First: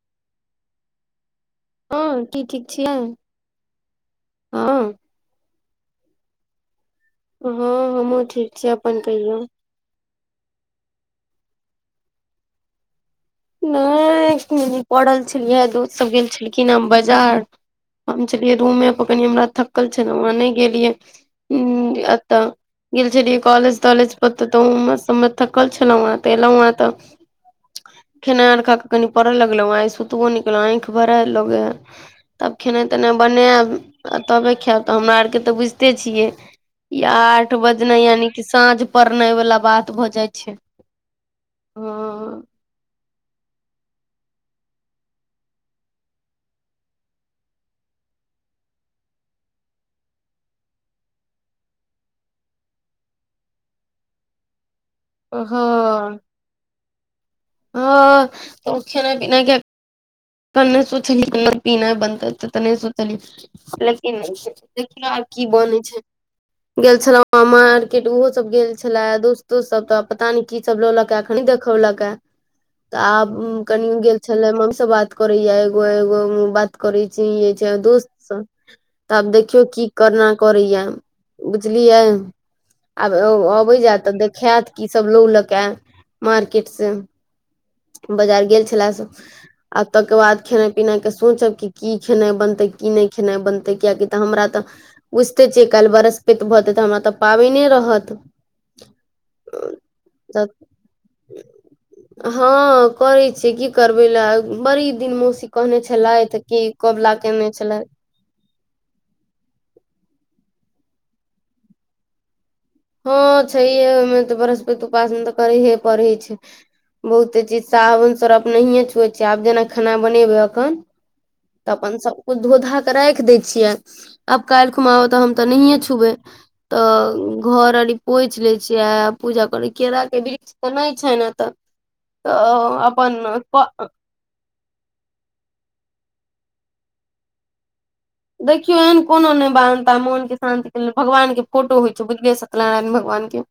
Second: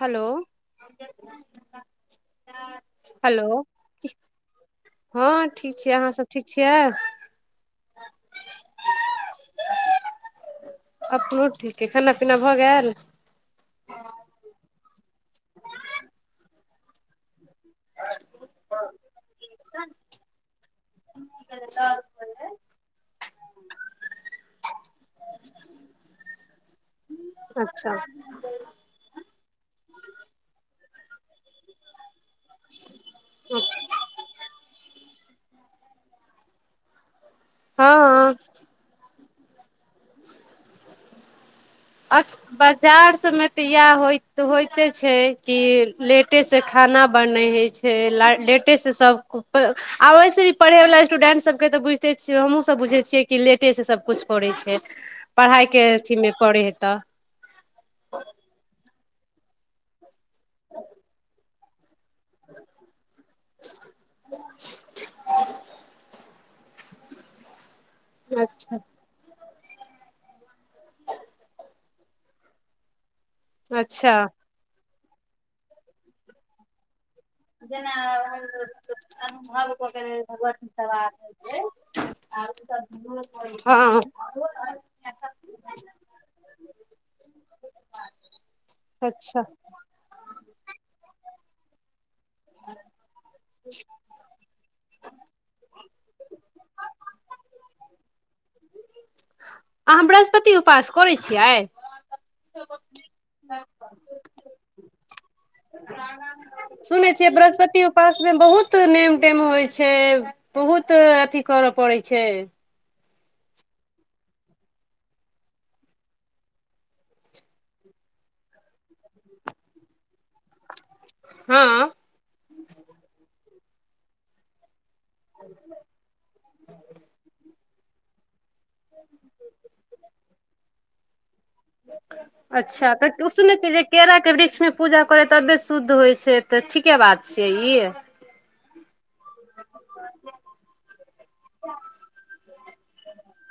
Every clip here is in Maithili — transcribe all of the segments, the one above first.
हलो। हँ की ठीक छियैय? हेलो हँ। हँ ठीक छियैय अहाँ सब ठीक छियैय? हँ हमहूँ ठीक छीयैय, अपन कहियौ? अपनो ठीक हय, खाना-पीना भऽ गेल? नै परल छलियै दोस्त सब गेल छलखिन ए बजार हम छलियै रूमेपर कनि हमरा थकल छलौउ हें नै गेलियै उं एत। गेल छलियै कॉलेज-तॉलेज पर तऽ ओमर सभमे थकल छलहुँ हें तऽ एलहुँ हें तऽ अच्छा। खेनाइ आरी खा कऽ कनी परह लगलौं, आइ सुतबो नै केलौं आंइख भराएल लगैय हे आब खेनाइ-तेनाइ बनाएब आ तबे खेब तऽ हमरा आरके त बुइझते छियै ई आब आठ बजनाइ यानि हँ की साँझ पर- नाइ बाला बात भऽ जाइ छैय। अक बक [unintelligible] जार सबमे तऽ इएह होइते छैय की लेटेसँ खाना बनैय हइछ। हे लेटेसँ सब आ वैसे भी पढ़ैय बाला स्टूडेंट सब के त बुइझते छियैय हमहूँ सब बुझैय छियैय कि लेटेसँ सबकुछ करैय छैय, पढ़ाइ के हँ अथीमे पड़ैय हेय हँ तब खेनाइ-पीनाइ के त नै सोचली खेनाइ-पीनाइ बनतैय। ओते त तऽ नै सोचलियै लेकिन देखियौ आब की बनैय छैय गेल छलौंउ हें मार्केट उहो सब गेल अच्छा छलए दोस्तो सब त पता नै की सब लौलक ए एखन नै देखौलक ए, त आब कनियों गेल अच्छा छलैए मम्मी सँ बात करैये एगो आ एगो बात करैय छै दोस्त सब तऽ आब देखियौ की करना करैया बुझलियै आब अबै हँ जायत तऽ देखायत की सब लोग लऽके मार्केटस ह बाजार गेल छले से आ तेके बाद खाना पिना के सोचब क की खेनाइ बनते की नहि खेनाइ बनते कियकि तऽ हमरा तऽ बुझते छियै कालहि बरहस्पेति भते तऽ हमरा तऽ पाबिने रहत अहाँ बृहस्पति उपास करै छियै हँ करे छीयै की करबे लए बड़ी दिन मौसी कहने छलथि की सुनै कबला बृहस्पति उपास मे बहुत नेम टेम होइ छै बहुत अथी करऽ पड़ैत छै हँ छै त बृहस्पति उपास तऽ कर हे परै छै बहुते चीज साबुन सरफ नहिए छुए छ आब जेना खाना बनेबै एखन हँ तऽ अपन सबकुछु धो धा कऽ राख दै छियै आब काल्हि उ तऽ हम तऽ नहिे छुवे तऽ घर आर पोछ ले छी से पूजा करै केरा के वृक्ष त नहि छै ने तऽ तऽ अच्छा तऽ अपन उसने ची के केरा के वृक्षमे पूजा करै तबे शुद्ध होइ छै तऽ ठीके बात छियै ई देखियौ एहन कोनो नहि बानधता मोन के शान्त के भगवान के फोटो होइ छै बुझलिये सत्य नारायण भगवान के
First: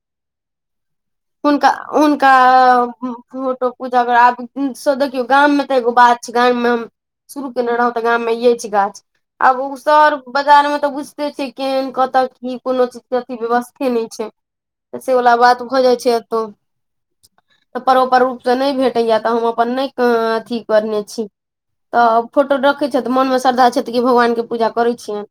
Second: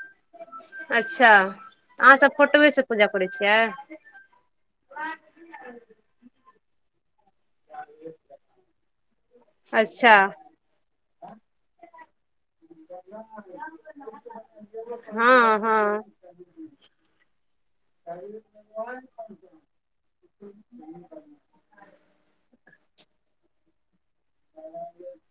अच्छा हुनका अहाँ हुनका सब फोटोए से पूजा करै छियै फोटो पूज आब देखियौ गाम मे तऽ एगो बात छै गाम मे हम शुरू कने रहौ तऽ गाममे ये छी गाछ ओ अच्छा शहर बाजार में तऽ बुझते छिये केहन कते ई कोनो चीज के अथी व्यवस्थे नहि छै त से वला हँ बात भऽ जाइ हँ छै एतौ तऽ परोपर रूपसँ नहि भेटैया तऽ हम अपन नहि अथी करने छी तऽ फोटो रखैत छथि मोनमे श्रद्धा छथि कि भगवानके पूजा करै छियनि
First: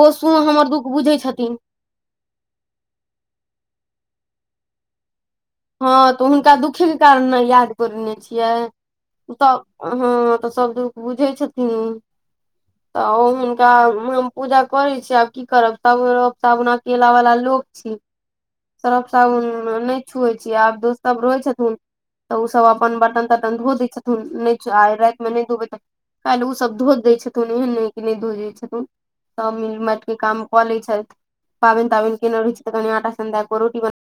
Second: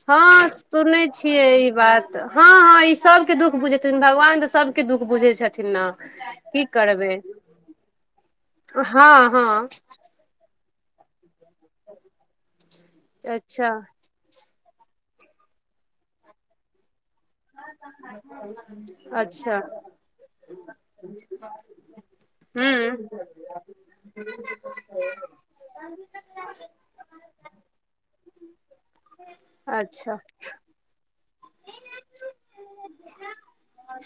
ओ सुन हँ हमर दुःख सुनै बुझै छियै छथिन ई बात हँ हँ ई सबके दुःख बुझेथिन भगवान तऽ सब दुःख बुझै छी हँ तऽ हुनका दुःखेके कारण ने याद करेने छियै हँ तऽ हँ हँ तऽ सब दुःख बुझै छथिन तऽ अच्छा हुनका पूजा करे छी आब की करब सब सना केला वाला लोक छी सरफ साबुन अच्छा नैय छुए छी आब दोस्त सब रहै छथिहीन तऽ ओसभ अपन हूँ बर्तन तर्तन धो दै छथन नहि आइ रातिमे नहि धोबै तऽ काल उ सब धो दै छथुन एहन नहि कि नहि धो दैथन सब मिल माट के अच्छा काम कऽ लै छथिन पाबन ताबिन कने रु छै तऽ कनि आटा सेन दे रोटी बन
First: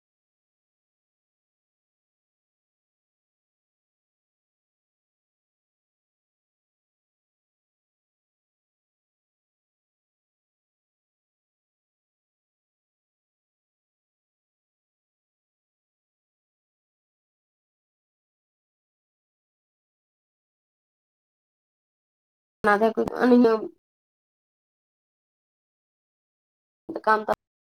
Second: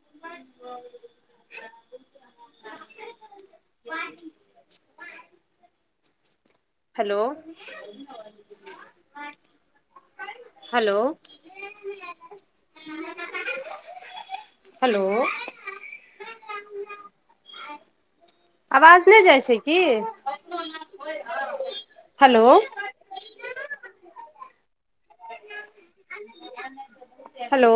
[unintelligible] ब हेलो हैेलो हेलो आवाज नहि जाइ छै की हेलो ज्यादा क एहीमे त काम हेलो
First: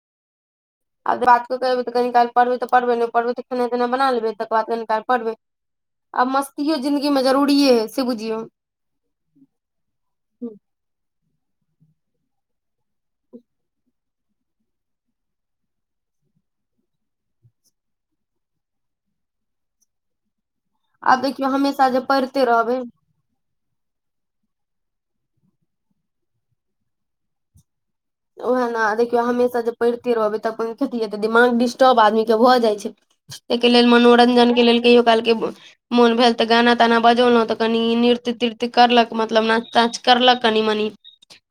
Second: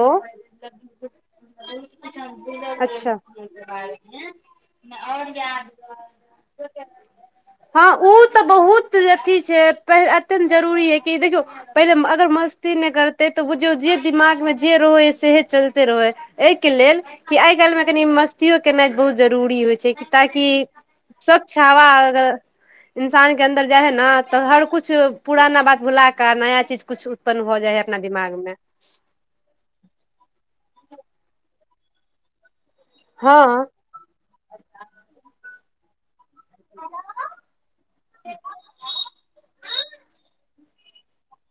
आओर बातो करबय कनी काल पढ़बे त पढ्बे नै पढबे त खाना पिना बना लेैबे अच्छा तकर बाद पढ़बै आब मस्तिये जिन्दगी मे जर हँ ओ तऽ बहुत अथी छै प अत्यं जरूरी है कि देखियौ पहिले अगर मस्ती नहि करतै तऽ बुझियौ जे दिमागमे जे रहै हइ सएहे चलिते रहै एहिके लेल कि आइ काल्हिमे कनि मस्तियो केनाइ बहुत जरूरी होइ छै ताकि आब देखियौ स्वच्छ हवा हमेशा जे अगर पढ़िते रहबै इन्सान के अन्दर जाइ ह न तऽ हर कुछ पुराना बात भुला क नया चीज कुछ उत्पन्न भ जाय है अपना दिमाग मे उएह ने देखियौ हमेशा जे पड़िते रहबै तऽ ख दिमाग डिस्टर्ब आदमी के भऽ जाय छै ताहिके हँ लेल मनोरंजन के लेल कहियो कालके मोन भेल तऽ गाना ताना बजौलहुं तऽ कनि नृत्य तीर्ति करलक मतलब नाच ताच करलक कनि मनी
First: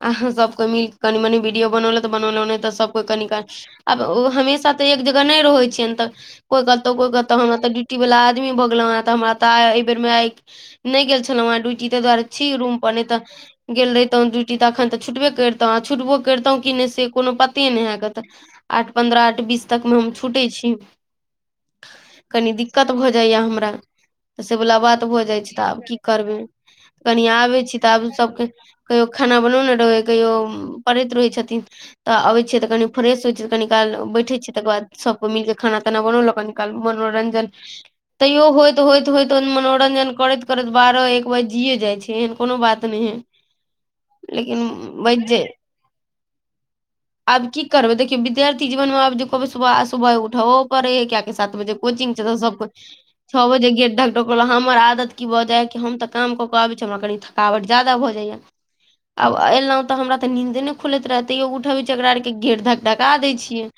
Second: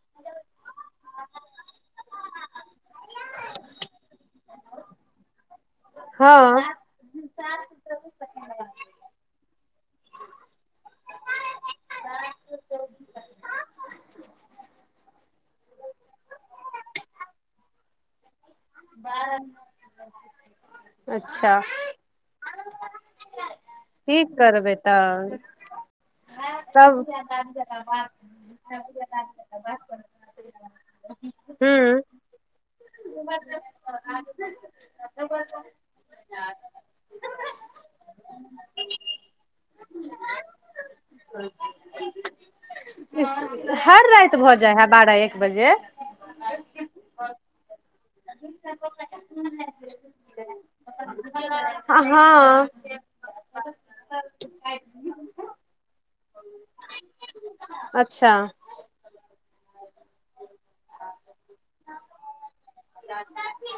अहां सब को मिल कनि मनी बनोलत बनोलत सब क आब ओ हमेशा तऽ एक जगह नहि रहै त कोई हँ कहतौ कोई कहतहु हमरा तऽ ड्यूटी वाल आदमी बगलो ह त हमरा त बेर मे आइ नहि गेल छलौँ हे ड्यूटी ता दुआरे छी रू पर नहि तऽ गेल रहितौं ड्यूटी तऽ अखन तऽ छूटबे करतहुँ आ छूटबो करितहुँ कि नहि से कोनो पते नहि है तऽ आठ पन्द्रह आठ बीस तक मे हम छूटे छी अच्छा कनि दिक दिक्कत भऽ जाइया हमरा की तऽ करबै सेवला बात भऽ जाइ छै तऽ आब की करबै सब कनि आबै छी तऽ आब सभके कहियो खाना बनौने रहै कहियो पड़ैत रहैत छथिन हूं तऽ अबैत छियै तऽ कनि फ्रेश होइ छै त कनि काल बैठे छियै तकर बाद सभके मिल क खाना ताना बनौलक कनि काल मनोरंजन तैयो होइत होइत होइत मनोरंजन करैत करैत बारह एक बार जियए जाइत छै एहन कोनो बात नहि है इ हर राति भऽ लेकिन जाइ हइ बारह बजि एक जे बजे आब की करबै देखियौ विद्यार्थीनमे आब कहबै सुबह सुबह उठबो करे है कि सात बजे कोचिंग छै तऽ सब हँ छओ बजे गेट ढक ढकलक हमर आदत की भऽ जाय कि हम तऽ काम कऽ के आबे छी हमरा कनि थकावट ज्यादा अच्छा भजाएया त हमारा त निन्दे नय खुलेय जकरा आर के गेट घक धका दै छियै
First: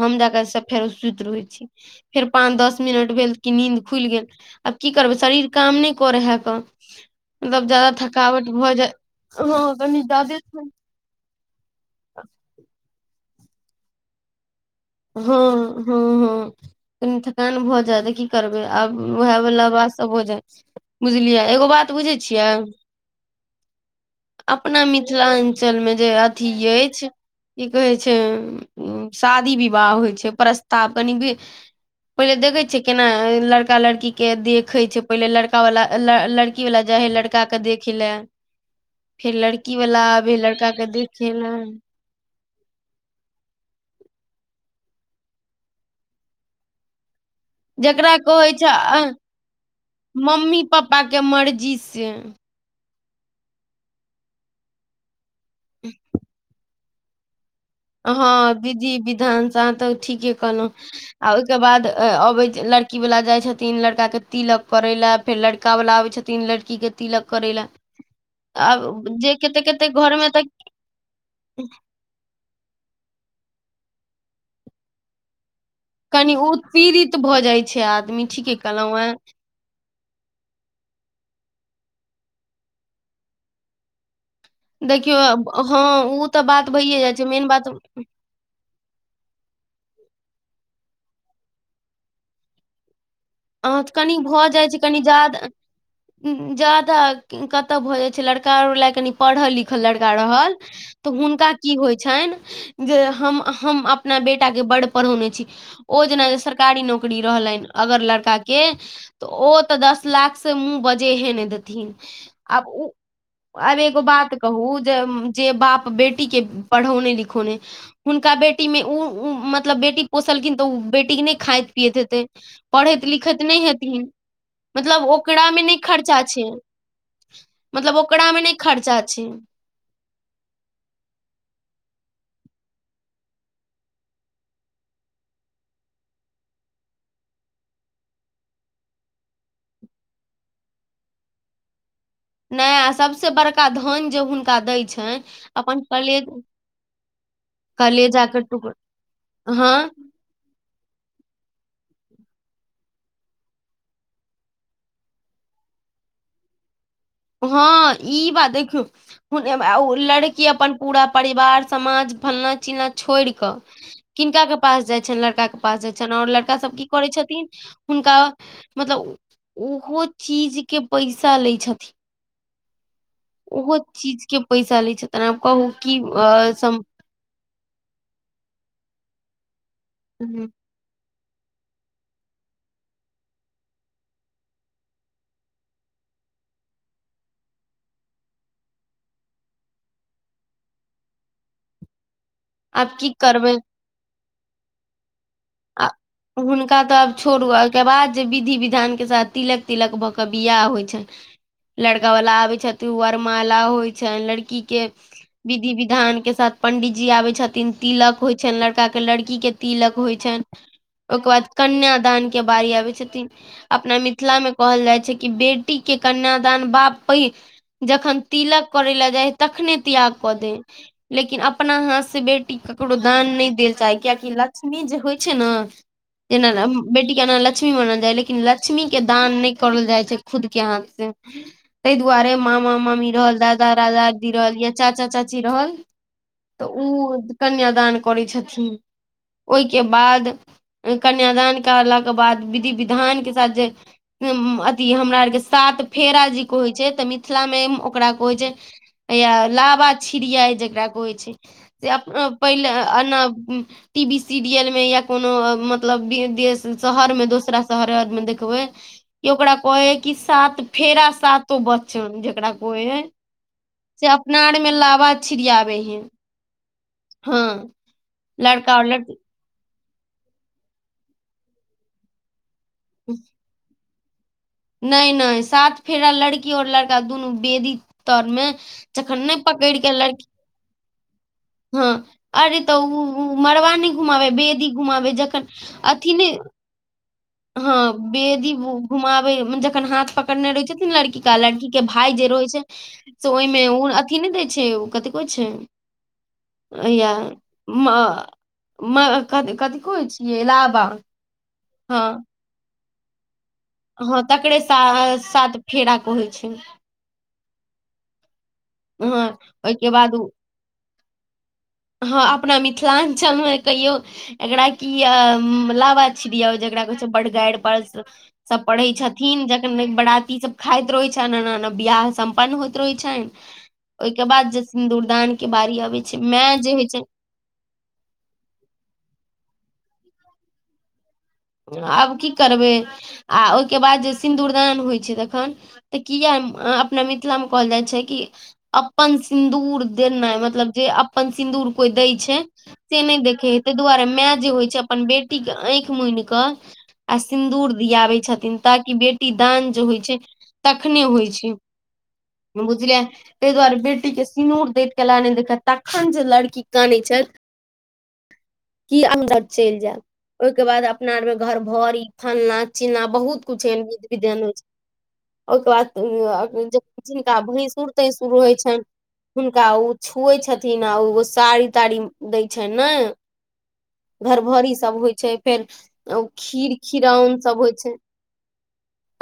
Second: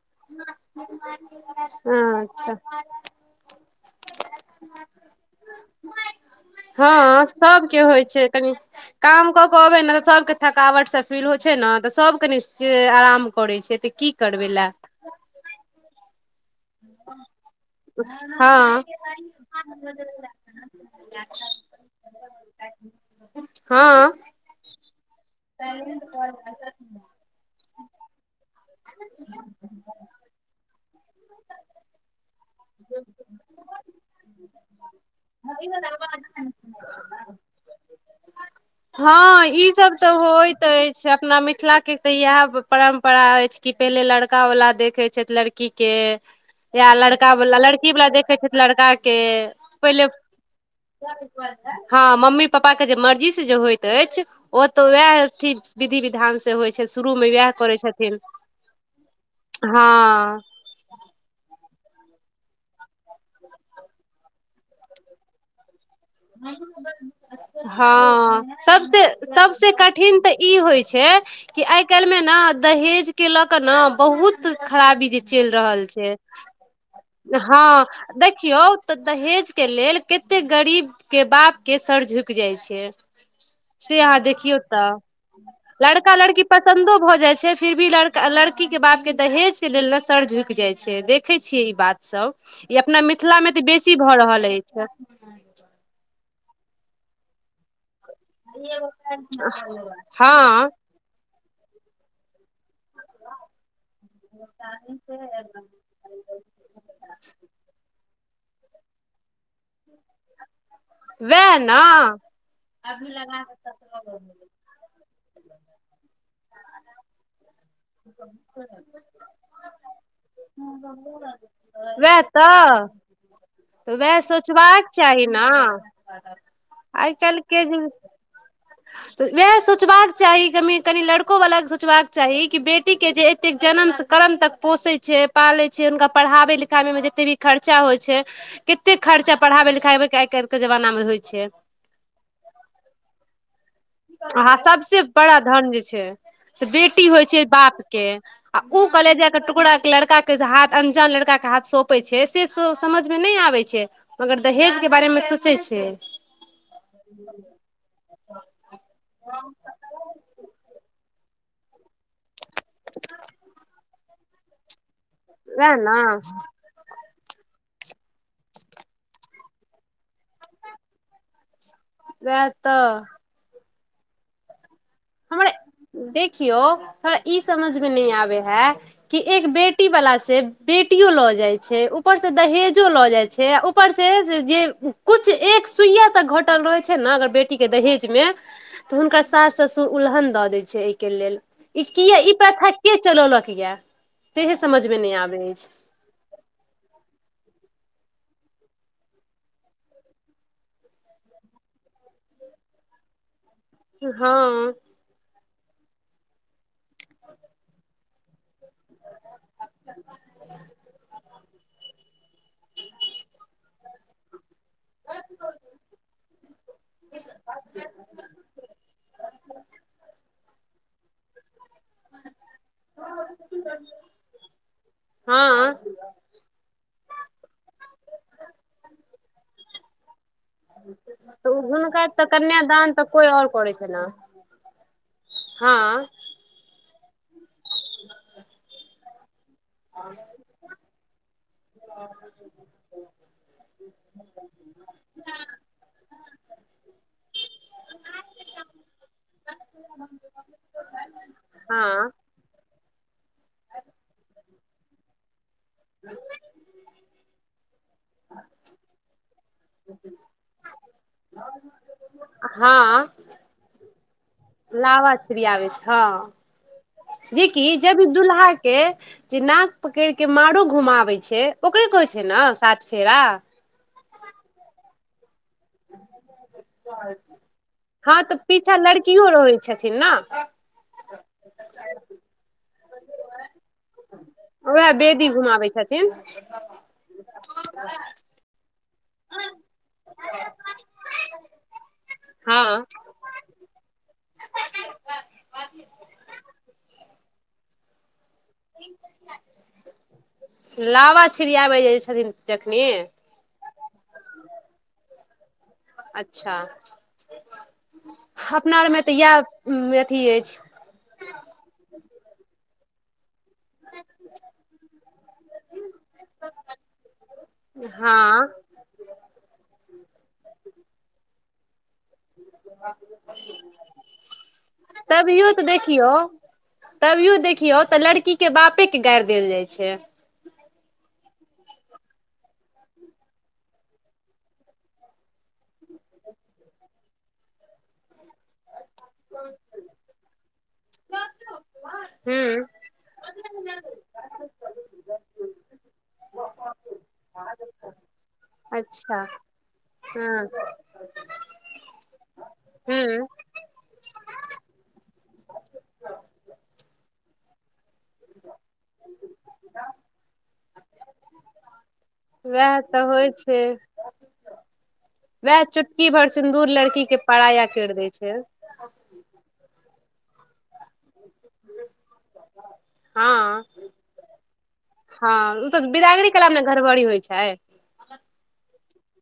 हम जक सब फेर सुति रहै छी हँ फेर पान अच्छा दस मिनट भेल कि नीन्द खुलि गेल आब की करबै शरीर काम नहि करे है क हँ सबके होइ छै कनि काम कऽ के हँ अबै ने कनि तऽ सभके जादे हँ थकावट से फील होइ छै ने तऽ सभ कनि आराम करै छै तऽ की करबै लए हँ हँ हँ कनि थकान भऽ जाय तऽ की करबै हँ आब वएह वला आवात सब हो जाय बुझलियै एगो बात बुझे छिये हँ अपना मिथिला मिथिलांचल मे जे अथी अछि की कहै छै शादी विवाह विवाह होइ छै प्रस्ताव कनि भी पहिले देखै केना लड़का लड़की के देखे छै पहिले लड़का वाला लड़की वाला जा हे लड़का के देख देखे लै हँ ईसभ तऽ होइत के अछि देखे अपना ले मिथिला के तऽ इह परम्परा अछि कि पहिले लड़का वालला देखे छै लड़की के या ल तब लड़की वाल जकरा देखै छै कहै लड़का अ, के पहिले मम्मी पापा के मर्जी से मम्मी पप्पा के जे मर्जी से जे होयइत अछि ओ तऽ वएह अथी विधि विधान से होइ छै शुरू मे वएह हँ विधि विधान च तऽ ठीके हँ कहेलहुँ आ ओहिके बाद अबे लड़की वाला जाय छथिन लड़का के तिलक पड़े ले फेर लड़का वाला छथिन लड़की के तिलक करै लए हँ सब आब जे सबस कते कते घर कठिन मे तऽ ई होइ छै आय काल मे ना दहेज के लोक ना बहुत खराबी छै जे रहल छै कनि उत्पीड़ित भऽ जाइ हँ छै आदमी ठीके देखियौ तऽ कहलहुँ हेँ दहेज के लेल कतेक गरीब के बाप के सर झुकि जाइ छै से अहाँ देखियौ तऽ देखियौ अब- हँ लड़का ओ तऽ लड़की बात पसन्दो भइए भऽ जाइ मेन छै बात फिर भी लड़का लड़की के बापके दहेज के लेल न सर झुकि जाइ छै देखै छियै ई बात सब ई अपना मि मिथिला मे तऽ अहाँ बेसी भऽ कनि रहल जाइ छै अछि कनि जादा जादा कतअ भय लड़का ओर ले कनी पढ़ल लिखल लड़का रहल हँ तऽ हुनका की होइ छनि जे हम हम अपना बेटाके बड पढ़ौने छी ओ जेना सरकारी नौकरी रहलनि अगर लड़का का के ओ तऽ दस लाख से मुह बजेहे नै वएह देथिन ने आब ऊ आब एगो बात कहू जे जे बाप बेटी के पढ़ौने लिखौने हुनका बेटी मे ऊ ओ मतलब बेटी पोसलखिन तऽ ओ बेटी के नय खाइत पियैत वएह हेते तऽ पढ़ैत लि खैत नय तऽ हेथिन वएह सोचबाक चाही न ओकरा मे नहि खर्चा छै आइ काईल के मतलब ओकरा मे नहि खर्चा छै तऽ वएह सोचबाक चाही कनी कनि लड़को वला के सोचबा चाही कि बेटी के जे एते जनम स कर्म तक पोषे छै पाले छै हुनका पढ़ाबे लिखाबे मे जे ते भी खर्चा होइ छै कते खर्चा पढ़ाबे लिखाबे के आइ कायिल के जमाना मे होइ छै नय अ सबसे बड़का धन जे आहा हुनका दै सबसे छनि बड़ा धन अपन छै कलेज से बेटी होइ छै बाप के कलेजा टुकड़ा उ कलेजा के टुकड़ा हँ लड़का के जे हाथ अन्जा लड़का के हाथ सोपे छै से सो समझ मे नय आबै छै मगर दहेज के बारे मे सोचे छै छै हँ ई बात देखियौ लड़की अपन पूरा परिवार समाज फना चिना छोयिड़ क किनका के पास जाय छैन लड़का के वएह पास जायन ने छैन और लड़का सब की करै छथिन हुनका मतलब ओहो चीज के पैसा लै छथिन वैह तऽ ओहो चीज के पैसा ले हमरा देखियौ हमरा ई समझ मे नय आबे हे कि एक बे बेटी वला से हम्म, बेटियो लॉ जाइ छै ऊपर से दहेजो लऽ जाइ छै ऊपर से जे कुछ एक सुइया तक घर घटल रहय छय न अगर बेटी के दहेज मे त हुनकर सांस ससुर त उल्हन दऽ दै छै एहिके लेल ई कीए ई प्रथा के आब की चलौलक करबै यऽ तेहे समझमे नय आबे आ हुनका तऽ आब छोरू आ के बाद जे विधि विधान के साथ तिलक तिलक भऽ के बियाह होइ छइन लड़कावला आबय छथि वर मार माला होइ छइन हँ लड़की के विधि विधान के साथ पंडित जी आबे छथिन तिलक होइ छैन लड़का के लड़की के तिलक होय छैन ओकर बाद कन्यादान के बारी आबै छथिन अपना मिथिला मे कहल जाइ छै कि बेटी के कन्यादान बाप पे जखन तिलक करे लए जाइ तखन तखने त्याग क दै लेकिन अपना हाथ से बेटी केकरो दान नय देल चाहे कियाकी लक्ष्मी जे होय छय न हँ ऐना बेटी के लक्ष्मी मानल जाइ लेकिन लक्ष्मी के दान नय करल जाइ छै खुद के हाथ से तऽ तय हुनका तऽ दुआरे मामा कन्यादान तऽ मामी कोइ रहल आओर दादा करै छै ने दादा जी रहल या चाचा चाची जी रहल हँ तऽ ओ कन्याद करै छथिन ओइ के बाद कन्यादान करलाक के बाद विधि विधान के साथ जे अथी हमरा आरके साथ सात फेरा जे कहै छै तऽ मिथिला मे ओकरा कहै छै लाबा छिड़िया रा होइ छै से अप हँ पहिले अना टीवी सीरियल मे या कोनो मतलब बिदेश शहर में दोसरा शहर मे देखबै कि ओकरा कहै है कि सात फेरा सातो बच्चन जेकरा कहै है ह से अपना आर मे लाबा लावा छीरयाबय छिड़ियाबे छै है हँ जे हँ की जब इ दूलाहाके लड़का और लड़की चना पकड़ के मारो घुमबै छै ओकरे कहै छै ने सात फेरा नैय नैय साथ फेरा लड़की और लड़का दुनू वेदी हँ तर तऽ मे जखन नहि पकड़ के लड़की ह हँ अरे तऽ उ मड़बा नहि घुमाबे बेदी उएह घुमाबे बेदी जखन घुमाबै छथिन अथी ने हँ बेदी ब जखन हाथ पकड़ने रहे छथिन लड़की का लड़की के भाय जे रहे हँ छै से ओहि मे उ अथी ने छै ओ कतेको छै या म क कथ कहो छियै लाबा लावा छिड़ियाबै जाइ हँ छथिन जखनी हँ तकरे सा साथ फेरा होइ छै अच्छा अपना आरमे तऽ हँ ओहिके इएह बाद अथी उ अछि काम चमैय कहियौ एकरा की अ लाबा छियौ जेकरा कहै छै ब गार हँ पढ़ै छथिन जखन बराती सब खाइत रहै छै एना न बियाह सम्पन्न होइत रहय छै तभियो तऽ अबै देखियौ छै माय जे होइ छै तभियो देखियौ तऽ लड़की के बाप के के गार देल जाइ छै आब की करबै आ ओहिके बाद जे सिन्दूरदान होइ छै तखन तऽ किया नहि अपना मिथिलामे कहल जाइ छै कि अपन सिन्दूर दैना मतलब जे अपन सिन्दूर कोई दय छै हूँ से नहि देखे हे ताहि दुआरे मायं जे होय छै अपन बेटी के आँईख मुन केे क आ सिन्दूर दियाबै छथि न ताकि अच्छा बेटी दान जे होइ छै हँ तखने होइ छै बुझलिय हूँ त दुआरे कुीक के सिनूर दैत केल देख तखन जे लड़की कानैत छथि ह कि अन्दर चलि जायब ओहिके बाद अपना आरमे घर भरि फल्लां वएह चिल्लां तऽ होइ बहुत कुछ छै एहन विध विधान होइ छै वएह ओहिके चुटकी भर सिन्दूर बाद लड़की के जिनका पराया भैंसुर कैर दै छै तैंसुर रहय छनि हुनका ओ छुए छथिन आ ओगो साड़ी ताड़ी दै छै नै हँ घरभरिसभ होइ छै हँ फेर ओ तऽ बिदागरी कला मे ने खीर घरभरी होइ छै खीरौन सभ होइ छै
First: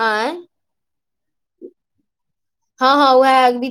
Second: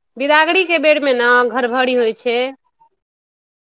आँय बिदागरी के बेर मे न घर भरी होइ छै हँ हँ विहेअी